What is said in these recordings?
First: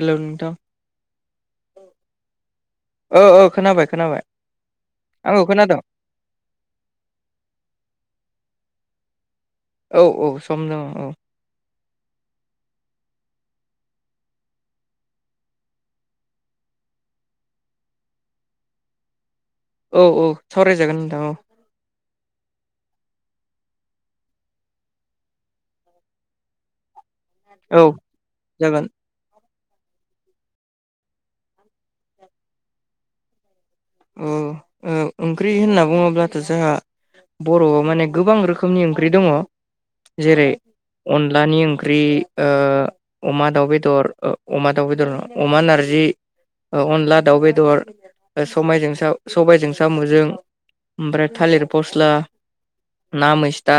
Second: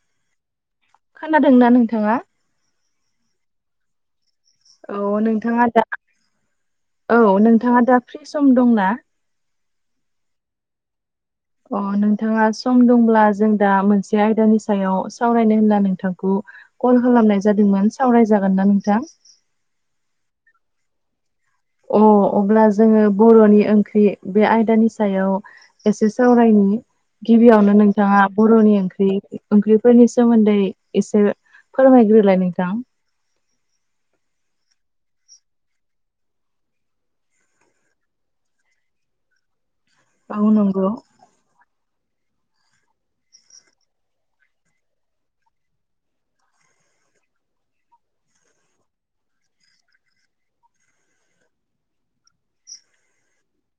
Hello नोंथां खोनादों ना नोंथाङा? औ औ खोनाबाय खोनाबाय। औ आंखौ नोंथाङा खोनादों दा औ नोंथाङा दा फ्रि सम दंना? औ औ सम दङ औ। अ नोंथाङा सम दंब्ला जों दा मोनसे आयदानि सायाव सावरायनो होनना नोंथांखौ कल खालामनाय जादोंमोन। सावरायजागोन ना नोंथां? औ औ सावरायजागोन नोंथां औ। अ अब्ला जोंङो बर'नि ओंख्रि बे आयदानि सायाव एसे सावरायनि गिबियावनो औ नोंथाङा बर'नि जागोन ओंख्रि ओंख्रिफोरनि सोमोन्दै एसे फोरमायग्रोलाय नोंथां। औ ओ ओंख्रि होनना बुङोब्लाथ' जोंहा बर'आव माने गोबां रोखोमनि ओंख्रि दङ। औ जेरै नंगौ अनलानि ओंख्रि ओ अमा दाउ बेदर अमा दाउ बेदर अमा नारजि ओ अनला दाउ बेदर समाय सबायाइजों साम'जों ओमफ्राय थालिर फस्ला ना मैस्था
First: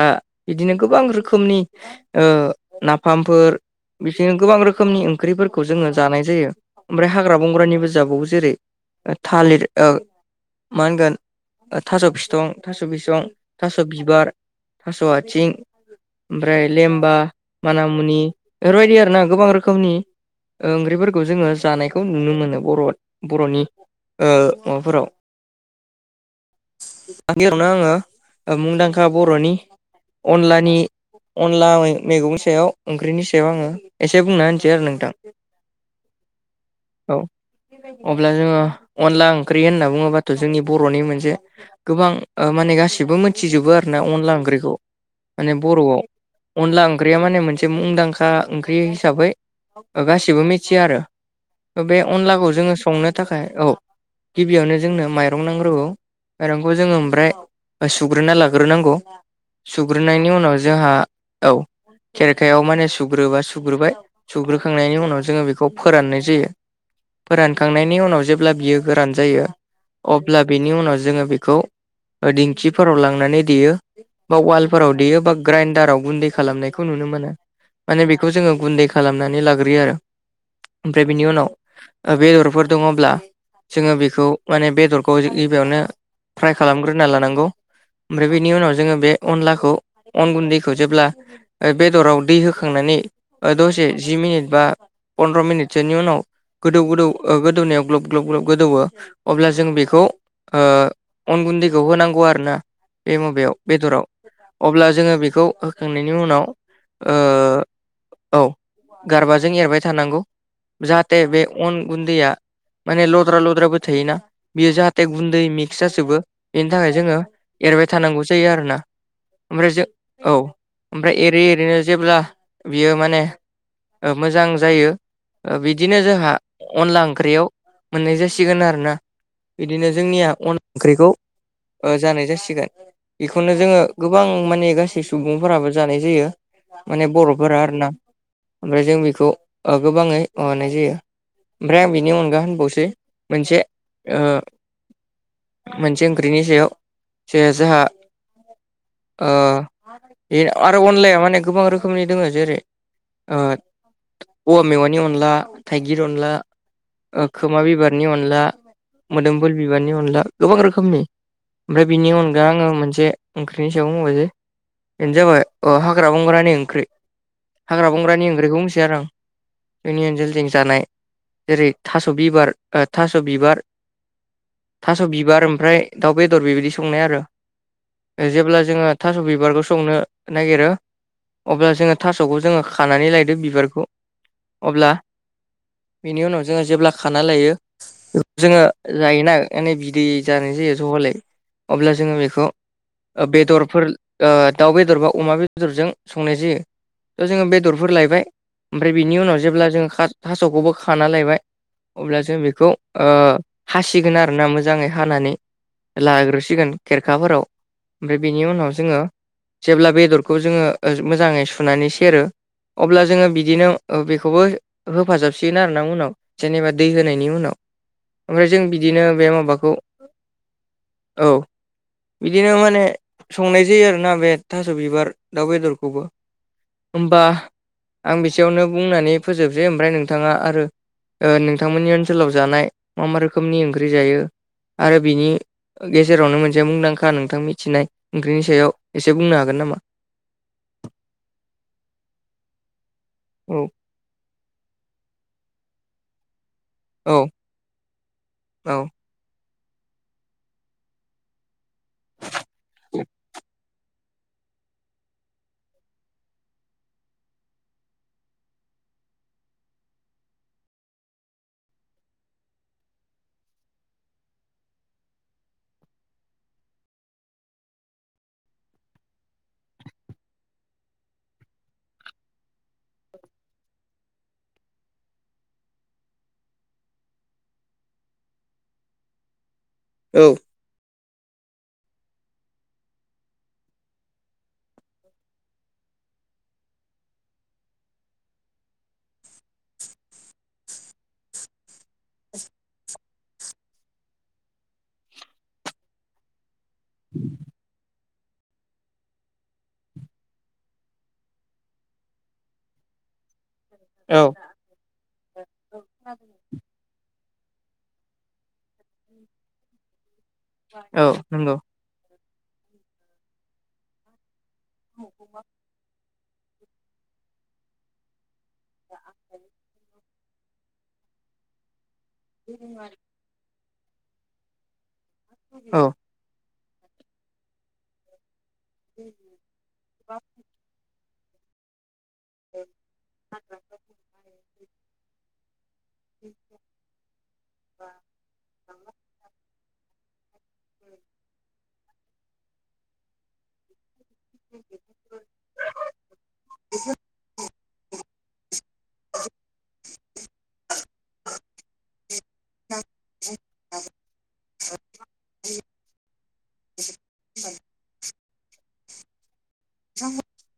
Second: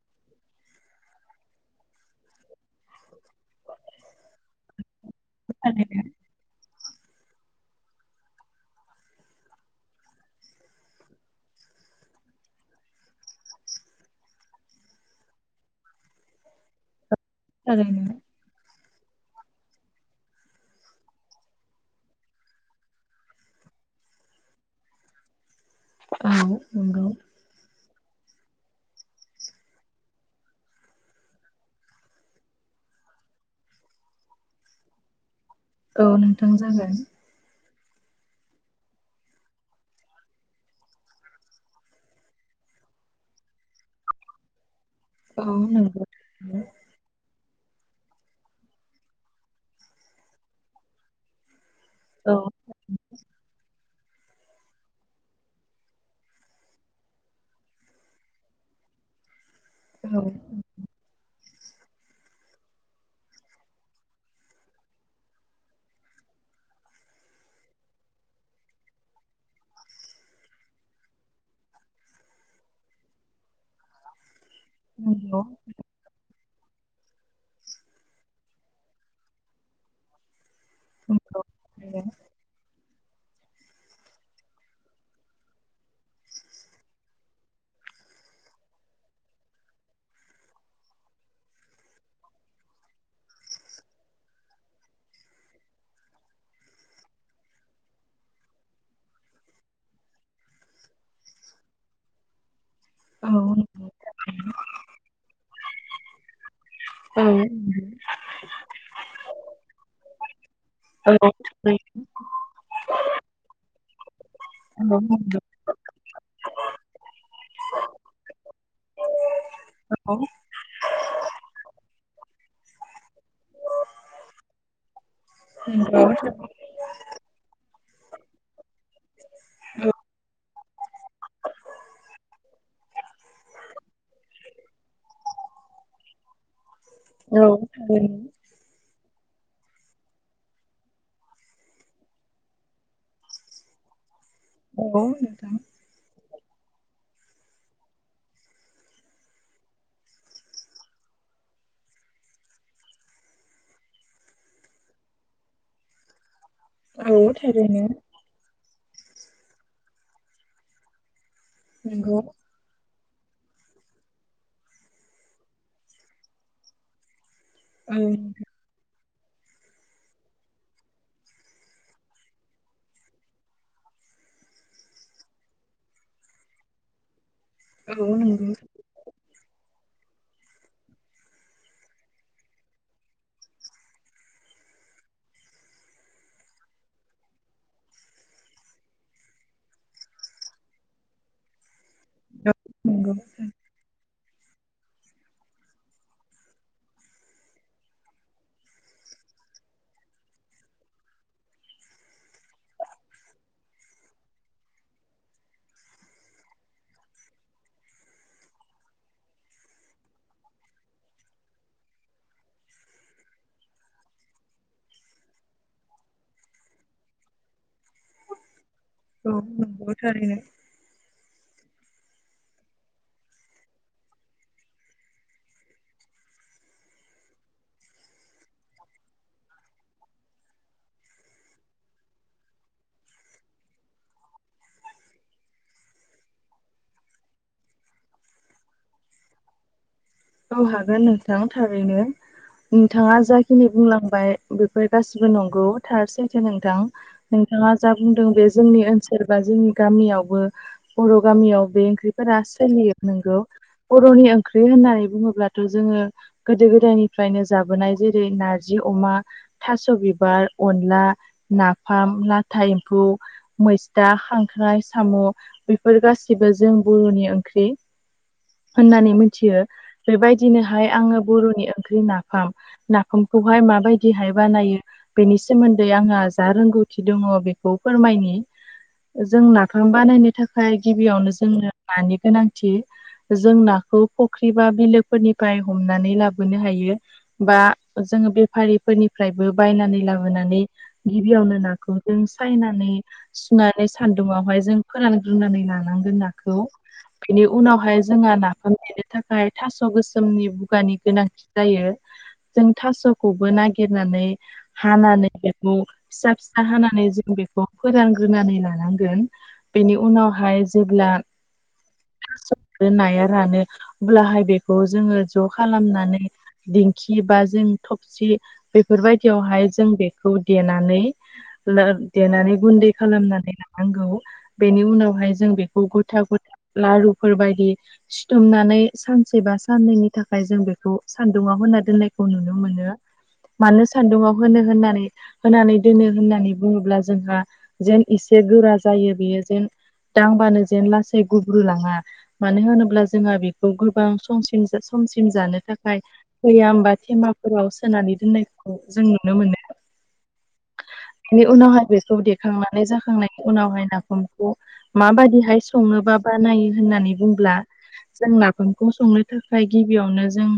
बिदिनो गोबां रोखोमनि ओ नाफामफोर बिदिनो गोबां रोखोमनि ओं ओंख्रिफोरखौ जोंङो थारैनो जानाय जायो। ओमफ्राय हाग्रा बंग्रानिबो जाबावो जेरै- थालिर औ मा होनगोन थास' बिथं, थास' बिसं, थास' बिबार, थास' आथिं ओमफ्राय लेमबा थारैनो मानामुनि बेफोरबायदि आरोना गोबां रोखोमनि ओ ओंख्रिफोरखौ जोंङो जानायखौ नुनो मोनो ओ बर' बर'नि माबाफोराव औ नंगौ गिबियावनो आंङो मुंदांखा बर'नि अनलानि अनला मे मैगंनि सायाव ओंख्रिनि सायाव आङो एसे बुंना होनिसै आरो नोंथां औ नोंथां जागोन। औ अब्ला जोंङो अनला ओंख्रि होनना बुङोबाथ' जोंनि बर'नि मोनसे गोबां ओ माने गासिबो मोनथिजोबो आरोना अनला ओंख्रिखौ औ माने बर'आव नंगौ अनला ओंख्रिया माने मोनसे मुंदांखा ओंख्रि हिसाबै ओ गासिबो मिथियो आरो बे औ अनलाखौ जोंङो संनो थाखाय औ गिबियावनो जोंनो माइरं नांग्रोगौ मायरंखौ जोंङो ओमफ्राय सुग्रोना लाग्रोनांगौ सुग्रोनायनि उनाव जों थारैनो जोंहा औ खेरखायाव माने सुग्रोबा सुग्रोबाय सुग्रोखांनायनि उनाव जोंङो बेखौ फोराननाय जायो फोरानखांनायनि उनाव जेब्ला बियो गोरान जायो अब्ला बेनि उनाव जोंङो बेखौ ओ दिंखिफोराव लांनानै देयो बा वालफोराव देयो बा ग्राइन्दाराव गुन्दै खालामनाय बेखौ नुनो मोनो माने बेखौ जोंङो गुन्दै खालामनानै लाग्रोयो आरो ओमफ्राय बिनि उनाव बेदरफोर दंङब्ला जोंङो बेखौ माने बेदरखौ बियावनो फ्राय खालामग्रोना लानांगौ ओमफ्राय बेनि उनाव जोंङो बे अनलाखौ अन गुन्दैखौ जेब्ला ओ बेदराव दै होखांनानै ओ दसे जि मिनिट बा पन्द्र' मिनिटसोनि उनाव गोदौ गोदौ ओ गोदौनायाव ग्लब ग्लब ग्लब गोदौवो अब्ला जों बेखौ ओ अन गुन्दैखौ होनांगौ आरोना बे औ माबायाव बेदराव अब्ला जोङो बेखौ होखांनायनि उनाव ओ थारैनो औ गारबाजों एरबाय थानांगौ जाहाथे बे अन गुन्दैया माने लद्रा-लद्राबो थायोना बियो जाहाथे नंगौ गुन्दै मिक्स जाजोबो इनि थाखाय जोंङो एरबाय थानांगौ जायो आरोना ओमफ्राय जो औ ओमफ्राय एरै एरैनो जेब्ला बियो माने ओ मोजां जायो ओ बिदिनो नंगौ नंगौ जोंहा अनला ओंख्रियाव मोननाय जासिगोन आरोना इदिनो जोंनिया अन ओंख्रिखौ ओ जानाय जासिगोन इखौनो जोंङो गोबां माने गासै सुबुंफोराबो जानाय जायो माने औ बर'फोरा आरोना ओमफाय जों बिखौ ओ गोबांङै माबानाय जायो ओमफ्राय आं बिनि अनगा होनबावसै मोनसे ओ औ मोनसे ओंख्रिनि सायाव जे जोहा ओ एर आरो अनलाया माने गोबां रोखोमनि दंङ जेरै ओ औवा मेवानि अनला थाइगिर अनला ओ खोमा बिबारनि अनला मोदोमफुल बिबारनि अनला गोबां रोखोमनि ओमफ्राय बिनि अनगा आङो मोनसे ओंख्रिनि सायाव बुंबायसै इनो जाबाय ओ हाग्रा बंग्रानि ओंख्रि। हाग्रा बंग्रानि ओंख्रिखौ बुंनोसै आरो आं जोंनि ओनसोलथिं जानाय जेरै थास स' बिबार ओ थास' बिबार। थास' बिबार ओमफ्राय दाउ बेदर बेबायदि संनाय आरो ओ जेब्ला जोङो थास' बिबारखौ संनो नागिरो अब्ला जोङो थास'खौ जोङो खानानै लायदो बिबारखौ अब्ला बिनि उनाव जोङो जेब्ला खाना लायो जोङो जायोना ओंखायनो बिदै जानाय जायो जहलै अब्ला जोङो बेखौ ओ बेदरफोर ओ दाउ बेदर बा अमा बेदरजों संनाय जायो। ट' जोङो बेदरफोर लायबाय ओमफ्राय बिनि उनाव जेब्ला जोङो खा थास'खौबो खाना लायबाय। अब्ला जों बेखौ ओ हासिगोन आरोना मोजाङै हानानै लाग्रोसिगोन खेरखाफोराव ओमफ्राय बेनि उनाव जोङो जेब्ला बेदरखौ जोङो ओ मोजाङै सुनानै सेरो अब्ला जोङो बिदिनो ओ बेखौबो होफाजाबसिगोन आर ना उनाव। जेनेबा दै होनायनि उनाव ओमफ्राय जों बिदिनो बे माबाखौ नंगौ थारैनो औ। बिदिनो माने संनाय जायो आरोना बे थास' बिबार दाउ बेदरखौबो। होमबा आं बिसेयावनो बुंनानै फोजोबसै ओमफ्राय नोंथाङा आरो ओ नोंथांमोननि ओनसोलाव जानाय मा मा रोखोमनि ओंख्रि जायो आरो बिनि गेजेरावनो मोनसे मुंदांखा नोंथां मिथिनाय ओंख्रिनि सायाव एसे बुंनो हागोन नामा? औ हागोन नोंथां थारैनो। नोंथाङा जाखिनि औ बुंलांबाय बेफोर गासिबो नंगौ थार सैथो नोंथां। औ नोंथाङा जा बुंदों बे औ जोंनि ओनसोल बा जोंनि गामियावबो बर' गामियाव बे ओंख्रिफोरा सोलियो नोंगौ बर'नि ओंख्रि होननानै बुङोब्लाथ' जोङो गोदो गोदायनिफ्रायनो जाबोनाय जेरै नारजि अमा थास' बिबार, अनला, नाफाम, लाथा एम्फौ मैस्था, खांख्राइ, साम' बेफोर गाससिबो जों बर'नि ओंख्रि। होननानै मिथियो बेबायदिनोहाय आङो बर'नि ओंख्रि नाफाम नाफामखौहाय माबायदिहाय बानायो? बेनि सोमोन्दै आंहा जा रोंगौथि दङ बेखौ फोरमायनि जोंना फाम बानायनो थाख फाय गिबियावनो जोंनो नानि गोनांथि जों नाखौ फुख्रि बा बिलो फोरनिफ्राय हमनानै लाबोनो हायो। बा जोङो बेफारिफोरनिफ्रायबो बायनानै लाबोनानै गिबियावनो नाखौ जों सायनानै सुनानै सान्दुङावहाय जों फोरानग्रोननानै लानांगोन नाखौ। बिनि उनावहाय जोंहा नाफाम देनो थाखाय थास' स' गोसोमनि बुगानि गोनांथि जायो जों थास'खौबो औ नागिरनानै हानानै बेखौ फिसा फिसा हानानै जों बेखौ फोरानग्रोनानै लानांगोन। बेनि उनावहाय औ जेब्ला नंगौ [unintelligible] नाया रानो अब्लाहाय बे खौ जोङो ज' खालामनानै दिंखि बा जों थफसि बेफोर बायदियावहाय जों बेखौ देनानै लो देनानै गुन्दै खालामनानै लानांगौ बेनि उनावहाय जों औ बेखौ गथा गथा लारुफोरबायायदि सिथुमनानै सान जों बेखौ सान्दुङाव होनना दोननाय नुनो मोनो मानो सान्दुङाव होनो होननानै होनानै दोनो होननानै बुङोब्ला जोंहा जेन इसे गोरा जायो बेयो जेन दांबानो जेन लासै गुब्रुलाङा मानो होनोब्ला जोंहा बेखौ गोबां समसिम समसिम जानो थाखाय भैयाम बा थेमाफोराव सोनानै दोननायखौ खौ जों नुनो मोनो। [inaudible] बेनि उनावहाय बेखौ देखांनानै जाखांनायनि उनावहाय नाफामखौ मा बादिहाय सङोबा बानायो होननानै बुंब्ला जों नाफामखौ संनो थाखाय गिबियावनो जों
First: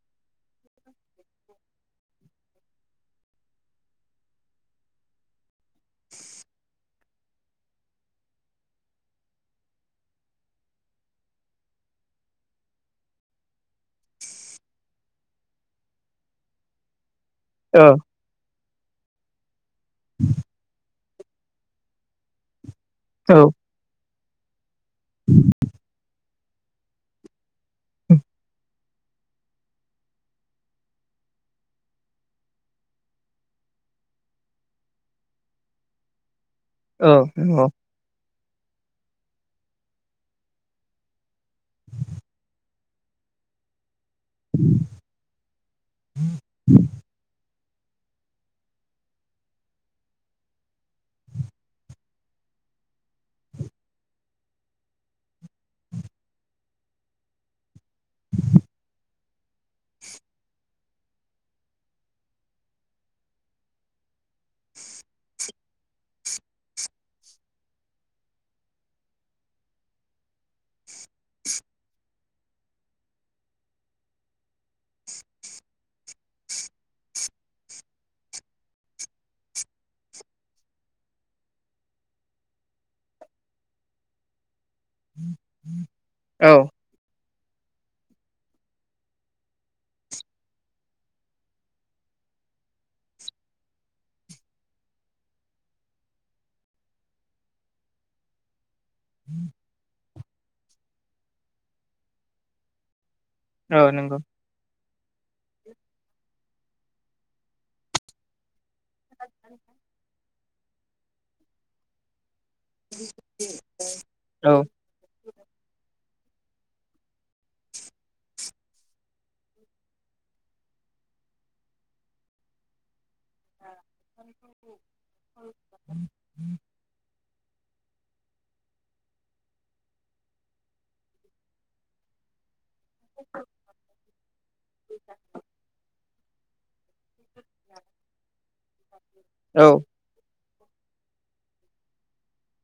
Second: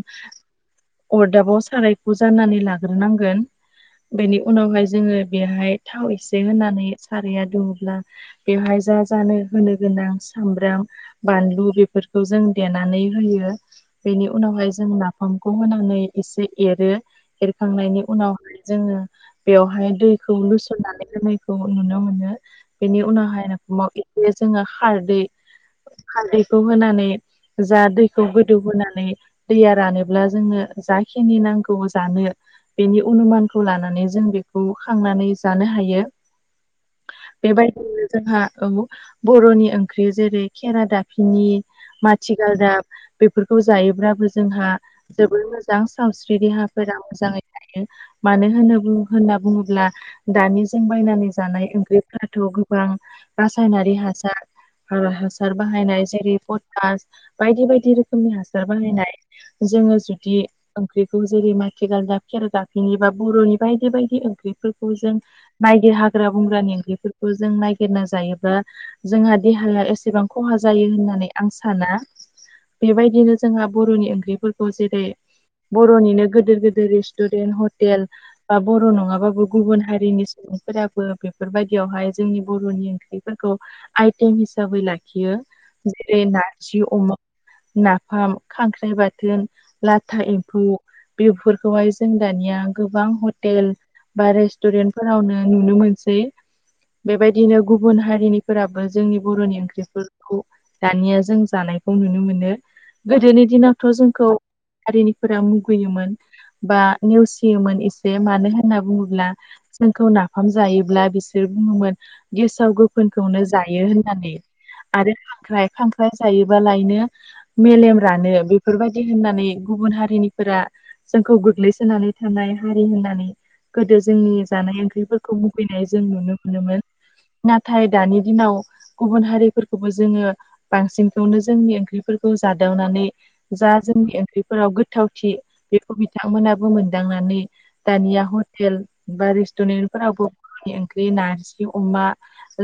अरदाबाव सारायखौ जाननानै लाग्रोनांगोन बेनि उनावहाय जोङो बेहाय थाव एसे होनानै साराया दुङोब्ला बेवहाय जा जानो होनो गोनां सामब्राम बानलु बेफोरखौ जों देनानै होयो। बेनि उनावहाय जोंङ नाफामखौ होनानै एसे एरो औ एरखांनायनि उनावहाय जोङो बेवहाय दैखौ लुसननानै होन खौ नुनो मोनो बेनि औ उनावहाय रखाव बे जोङो खारदै खारदैखौ होनानै जा दैखौ गोदौ होनोनानै दैया रानोब्ला जोङो जाखिनि नांगौ जानो बेनि अनुमानखौ लानानै जों बेखौ खांनानै जानो हायो नंगौ बेबायदिनो जोंहाु बर'नि ओंख्रि जेरै खेरा दाफिनि माथिगाल दा बेफोरखौ जायोब्लाबो जोंहा जबोोर मोजां सावस्रि देहाफोरा मोजाङै थायो मानो होनोब्ला होनना बुङोब्ला दानिजों बायनानै जानाय ओंख्रिफ्राथ' गोबां रासायनारि हासार ह हासार बाहायनाय जेरै पटास बायदि बायदि रोखोम रोखोमनि हासार बाहानायनाय जोङो जुदि ओंख्रिखौ जेरै मथिेगाल दा खियार गाफिनि बा बर'नि बायदि बेबायदि ओंख्रिफोरखौ जों नायिर हाग्रा बंग्रानि ओंख्रिफोरखौ जों ननायागिरना जायोब्ला जोंहा देहाया एसेबां खहा जायो होननानै आं साना बेबायदिनो जोंहा बर'नि ओंख्रिफोरखौ जेरै बर'निनो गिदिर गोिदिर रेस्टुरेन्ट हटेल बा बर' नङाबाबो गुबुन हारिनि सुबुंफोराबो बेफोरबायदियावहाय जोंनि बर'नि ओंख्रिफोरखौ आइटेम हिसाबै लाखियो जेरै औ नारजि अमा नाफाम खांख्राइ बाथोन लाथा एम्फौ बेफोरखौहाय जों दानिया गोबां हटेल बा रेस्टुरेन्ट फोरावनो नुनो मोनसै बेबायदिनो गुबुन हारिनिफोराबो जोंनि बर'नि ओंख्रिफोरखौ दानिया जों जानायखौ नुनो मोनो गोदोनि औ दिनावथ' नंगौ जोंखौ हारिनिफोरा मुगैयोमोन बा नेवसियोमोन एसे मानो होनना बुङोब्ला जोंखौ नाफाम जायोब्ला बिसोर बुङोमोन गेसाव गोफोनखौनो जायो होननानै औ आरो खांख्राय खांख्राय जायोबालायनो मेलेम रानो बेफोरबायाददि होननानै गुबुन हारिनिफोरा जोंखौ गोग्लैसोनानै थानाय हारि होननानै गोदो जोंनि जानाय ओंख्रिफोरखौ मुगैनाय जों नुनो मोनोमोन नाथाय दानि दिनाव गुबुन हारिफोरखौबो जोङो बांसिनखौनो जोंनि ओंख्रि खौ जादावनानै जा जोंनि ओंख्रिफोराव गोथावथि बेखौ बिथांमोनाबो मोनदांनानै दानिया हटेल बा औ रेस्टुरेन्ट फोरावबो ब ओंख्रि नारजि अमा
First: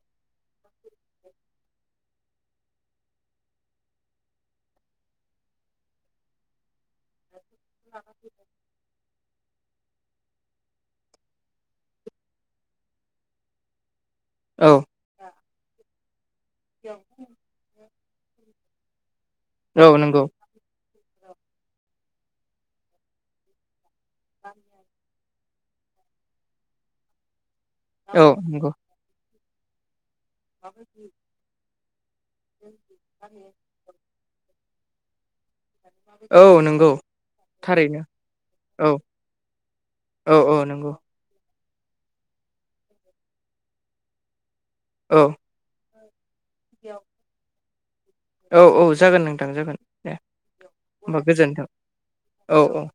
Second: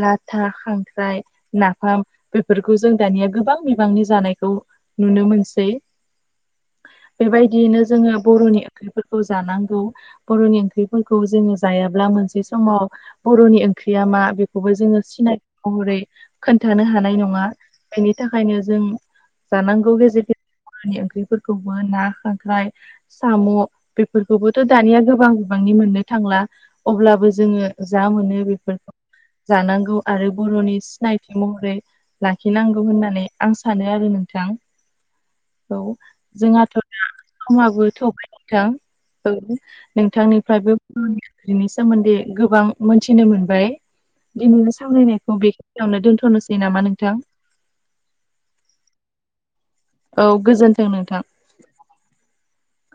लाथा खांख्राइ नाफाम बेफोरखौ जों दानिया गोबां बिबांनि जानायखौ नुनो मोनसै बेबायदियैनो जोङो बर'नि ओंख्रिफोरखौ जानांगौ बर'नि ओंख्रिफोरखौ जोङो जायाब्ला मोनसे समाव बर'नि ओंख्रिरिया मा बे औ खौबो जोङो सिनाय महरै खोन्थानो हानाय नङा बेनि थाखायनो जों जानांगौ औ नंगौ गेजेर गेजेरानि ओंख्रिफोरखौबो ना खांख्राय साम' बे बे खौबोथ' दानिया गोबां गोबांनि मोननो थांला अब्लाबो जोङो जा औ मोनो नंगौ बेफोरखौ जानांगौ आरो बर'नि सिनायथि महरै लाखिनांगौ होननानै आं सानो सानो आरो नोंथां औ औ जोंहाथ' नंगौ समाबो थारैनो थगायथां औ औ औ नंगौ नोंथांनिफ्रायबोाख्रिनि सोमोन्दै गोबां मोनथिनो मोनबाय दिनैनो औ सावरायनायखौ बेखिनियावनो दोनथ'नोसै नामा नोंथां औ औ जागोन नोंथां जागोन दे औ गोजोन्थों नोंथां होमबा गोजोनथों औ औ